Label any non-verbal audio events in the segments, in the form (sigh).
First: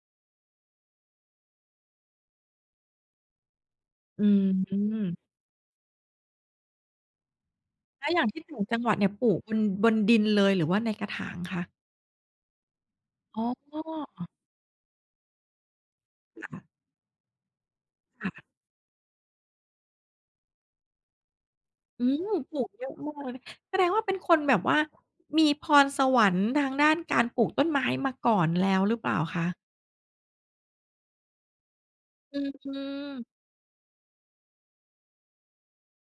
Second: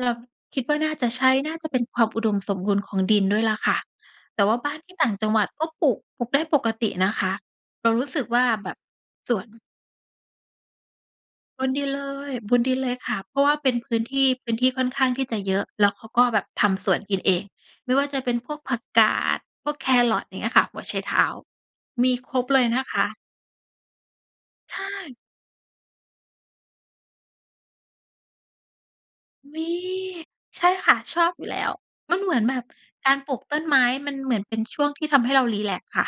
เราคิดว่าน่าจะใช้ น่าจะเป็นความอุดมสมบูรณ์ของดินด้วยแหละค่ะ อืแต่วอ่าบ้ฮานที่ต่างึ จังหวัดก็ปลูก ปลูกได้ปกตินะคะ เรารแลู้้วสอยึ่กางทวี่่าอยู่แบจบังหวัดเนี่ยปลูส่กวน บน บนดินเลยหรือว่าในกระถางคบะ? นดินเลย บบดินเลยค่ะ เพรอา๋ะว่าเป็นพื้นที่ อ พื้นที่ค่อนข้างที่จะเยอะ แล้วเขาก็แบเหบรอคทะ? ำสวนกินเอง ไม่ว่าจะคเป่็นะ พวกผักกาด พวกแคร์รอต อย่างเงี้ยค่ะ หัวไชเท้า อืมีม ครบปเลลูยกนเยะอะคมาะ กเลย แสดงว่าเป็นคนแบบใวช่า่ มีพรสวรรค์ทางด้านการปลูกต้นไม้มาก่อนแล้วหรือเปล่าคะ? มี ใช่ค่ะ ชอบอยู่แล้ว มันเหมอืือนแบบ การอ ปลูกต้นไม้มันเหมือนเป็นช่วงที่ทำให้เรารีแลกซ์ค่ะ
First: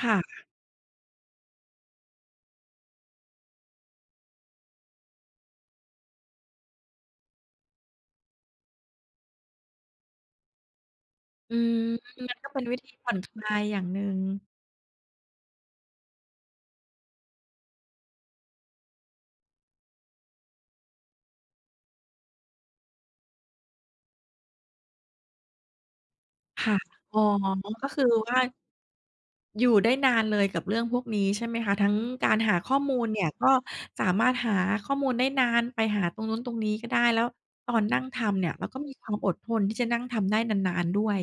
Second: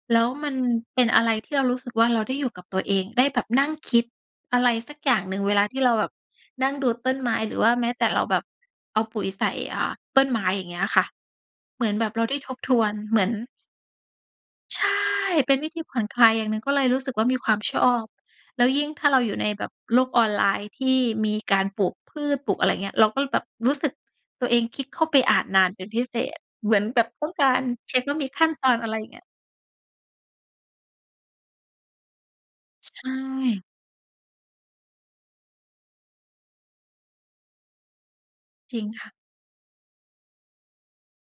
ค่แล้วะ มันเป็นอะไรที่เรารู้สึกว่าเราได้อยู่กับตัวเอง ได้แบบนั่งคิดอะไรสักอย่างหนึ่งเวลาที่เราแบบนั่งดูต้นไม้ หรือว่าแม้แต่เราแบบเอาปุ๋ยใส่ อ่า ต้นไม้ อย่างเงี้ยค่ะ อืม เหมือนแบบเรามไัด้นกท็เบป็นทวิวธีน ผ่เอหมนือน คลายอย่างหนึ่ง ใช่ เป็นวิธีผ่อนคลายอย่างหนึ่ง ก็เลยรู้สึกว่ามีความชอบ แล้วยิ่งถ้าเราอยู่ในแบบโลกออนไลน์ที่มีการปลูกพืช ปลูกอะไรอย่างเงี้ย เราก็เลยแบบรู้สึกตัวเองคลิกเข้าไปอ่านนานเป็นพิเศษ คเหม่ะ ือนแบบอ๋อ ต้องการก็เชค็กือว่ามีว่า ขั้นตอน อะไรอย่างเงี้ย อยู่ได้นานเลยกับเรื่องพวกนี้ใช่ไหมคะ ทั้งการหาข้อใมชูลเนี่ยก็่ สามารถหาข้อมูลได้นาน ไปหาตรงนู้นตรงนี้ก็ได้ แล้วตอนนั่งทำเนี่ยเราจกร็ิงมีคค่วะ ามอดทนที่จะนั่งทำได้นาน ๆ ด้วย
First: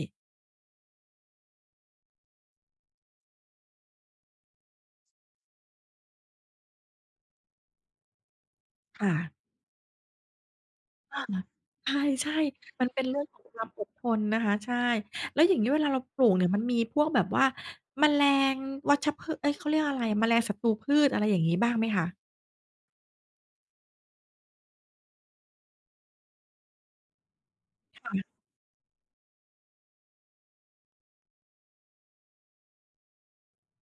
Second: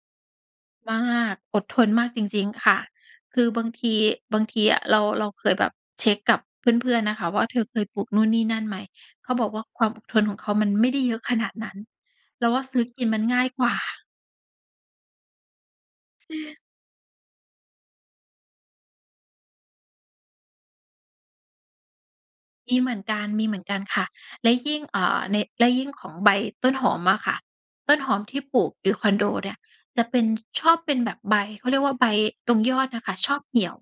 มาก อดทนมากจริง ๆ ค่ะ คือบางที บางทีอะเรา เราเคยแบบเช็กกับเพื่อน ๆ นะคะว่า "เธอเคยปลูกนู่นนี่นั่นไหม?" ค่เขะ าบอกว่า "ความอดทนของเขามันไม่ได้เยออา ะขนาดนั้น ใช่ เราว่าซืๆ ้มอันเกป็ินนเมรืั่นองงข่อางยคกวาวม่า" อดทนนะคะ ใช่ แล้วอย่างงี้เวลาเราปใลูชกเนี่ย ่ มันมีพวกแบบว่า แมลง วัชพืช เอ๊ย! เขาเรียกว่าอะไรอะ แมลงศัตรูพืช อะไรอย่างงี้บ้างไหมคะ? มีเหมือนกัน มีเหมือนกันค่ะ และยิ่ง เอ่อ ใน และยิ่งของใบต้นหอมอะค่ะ ต้นคห่อมะ ที่ปลูกอยู่คอนโดเนี่ย จะเป็น ชอบเป็นแบบใบ เขาเรียกว่าใบตรงยอดน่ะค่ะชอบเเหี่ยว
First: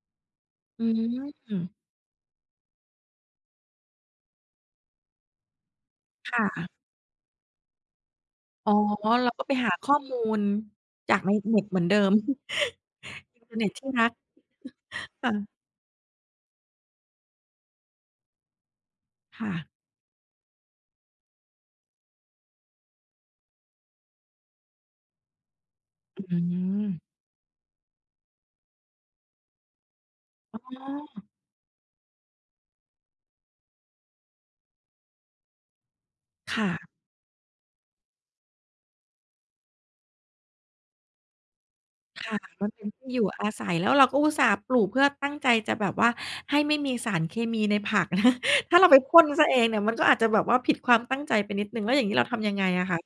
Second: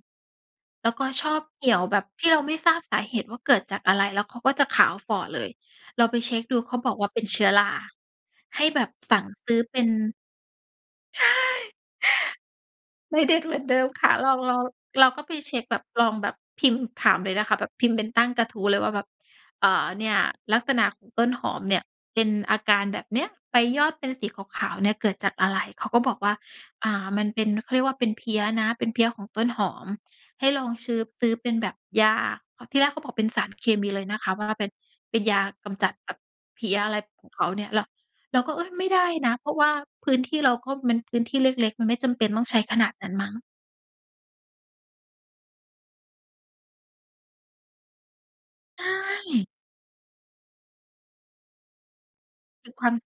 อืแล้วก็ชอบเหีม ่ยวแบบที่เราไม่ทราบสาเหตุว่าเกิดจากอะไร แล้วเขาก็จะขาวฝ่อเลย เราไปเชค็่กดูะ เขาบอกว่าเป็นเชื้อรา ให้อ๋อ แบบสั่งเราก็ซไปื้อหาเป็ขน ้อมูลจาใกชในเน็ต่ เหมือนเดิม ไม่เ(laughs) ด็อิดนเเทหมอรื์อเนน็ตเดิทีม่รคั่ะ ก เรา เรา เรา(chuckles) ก็ค่ไปะ เช็กแบบ ลองแบบพิมพ์ถามเลยนะคะ แบบพิมพ์เป็นตั้งกระทู้เลยว่าแบบ ค่ะ "เอ่อ เนี่ยลักษณะของต้นหอมเนี่ยเป็นอาการแบบเนี้ย ใบยอดเป็นสีขาว ๆ เนี่ยเกิดจากอะไร?" เขาก็บอกอืว่า "อ่ม า มันเป็น เขาเรียกว่าเป็นเพลี้ยนะ เป็นเพลี้ยของต้นหอม ให้อล๋องชื้อ ซอ ื้อเป็นแบบยา" เพราะที่แรกเขาบอกเป็นสารเคมีเลยนะคะ ว่าเป็น เป็นยากำจัดแบบคเพ่ลี้ย ะ อะไรของเขาเนี่ย เรา เราก็ "เอ๊ย! ไม่ได้นะ เพราะว่าพื้นที่เราก็มันพื้นที่เล็ก ๆ มันไม่จำเคป็น่ะ ต้องใช้มันขเปน็นาดทนีั่้นอยมูั่้ง" อาศัย แล้วเราก็อุตส่าห์ปลูกเพื่อตั้งใจจะแบบว่าให้ไม่มีสารเคมีในผัก (chuckles) ถ้ใาเราไปพ่นเสีช่ ยเองเนี่ย มันก็อาจจะแบบว่าผิดความตั้งใจไปนิดหนึ่ง แล้วอย่างงี้เราทำยังไงคือคอวะาม คะ?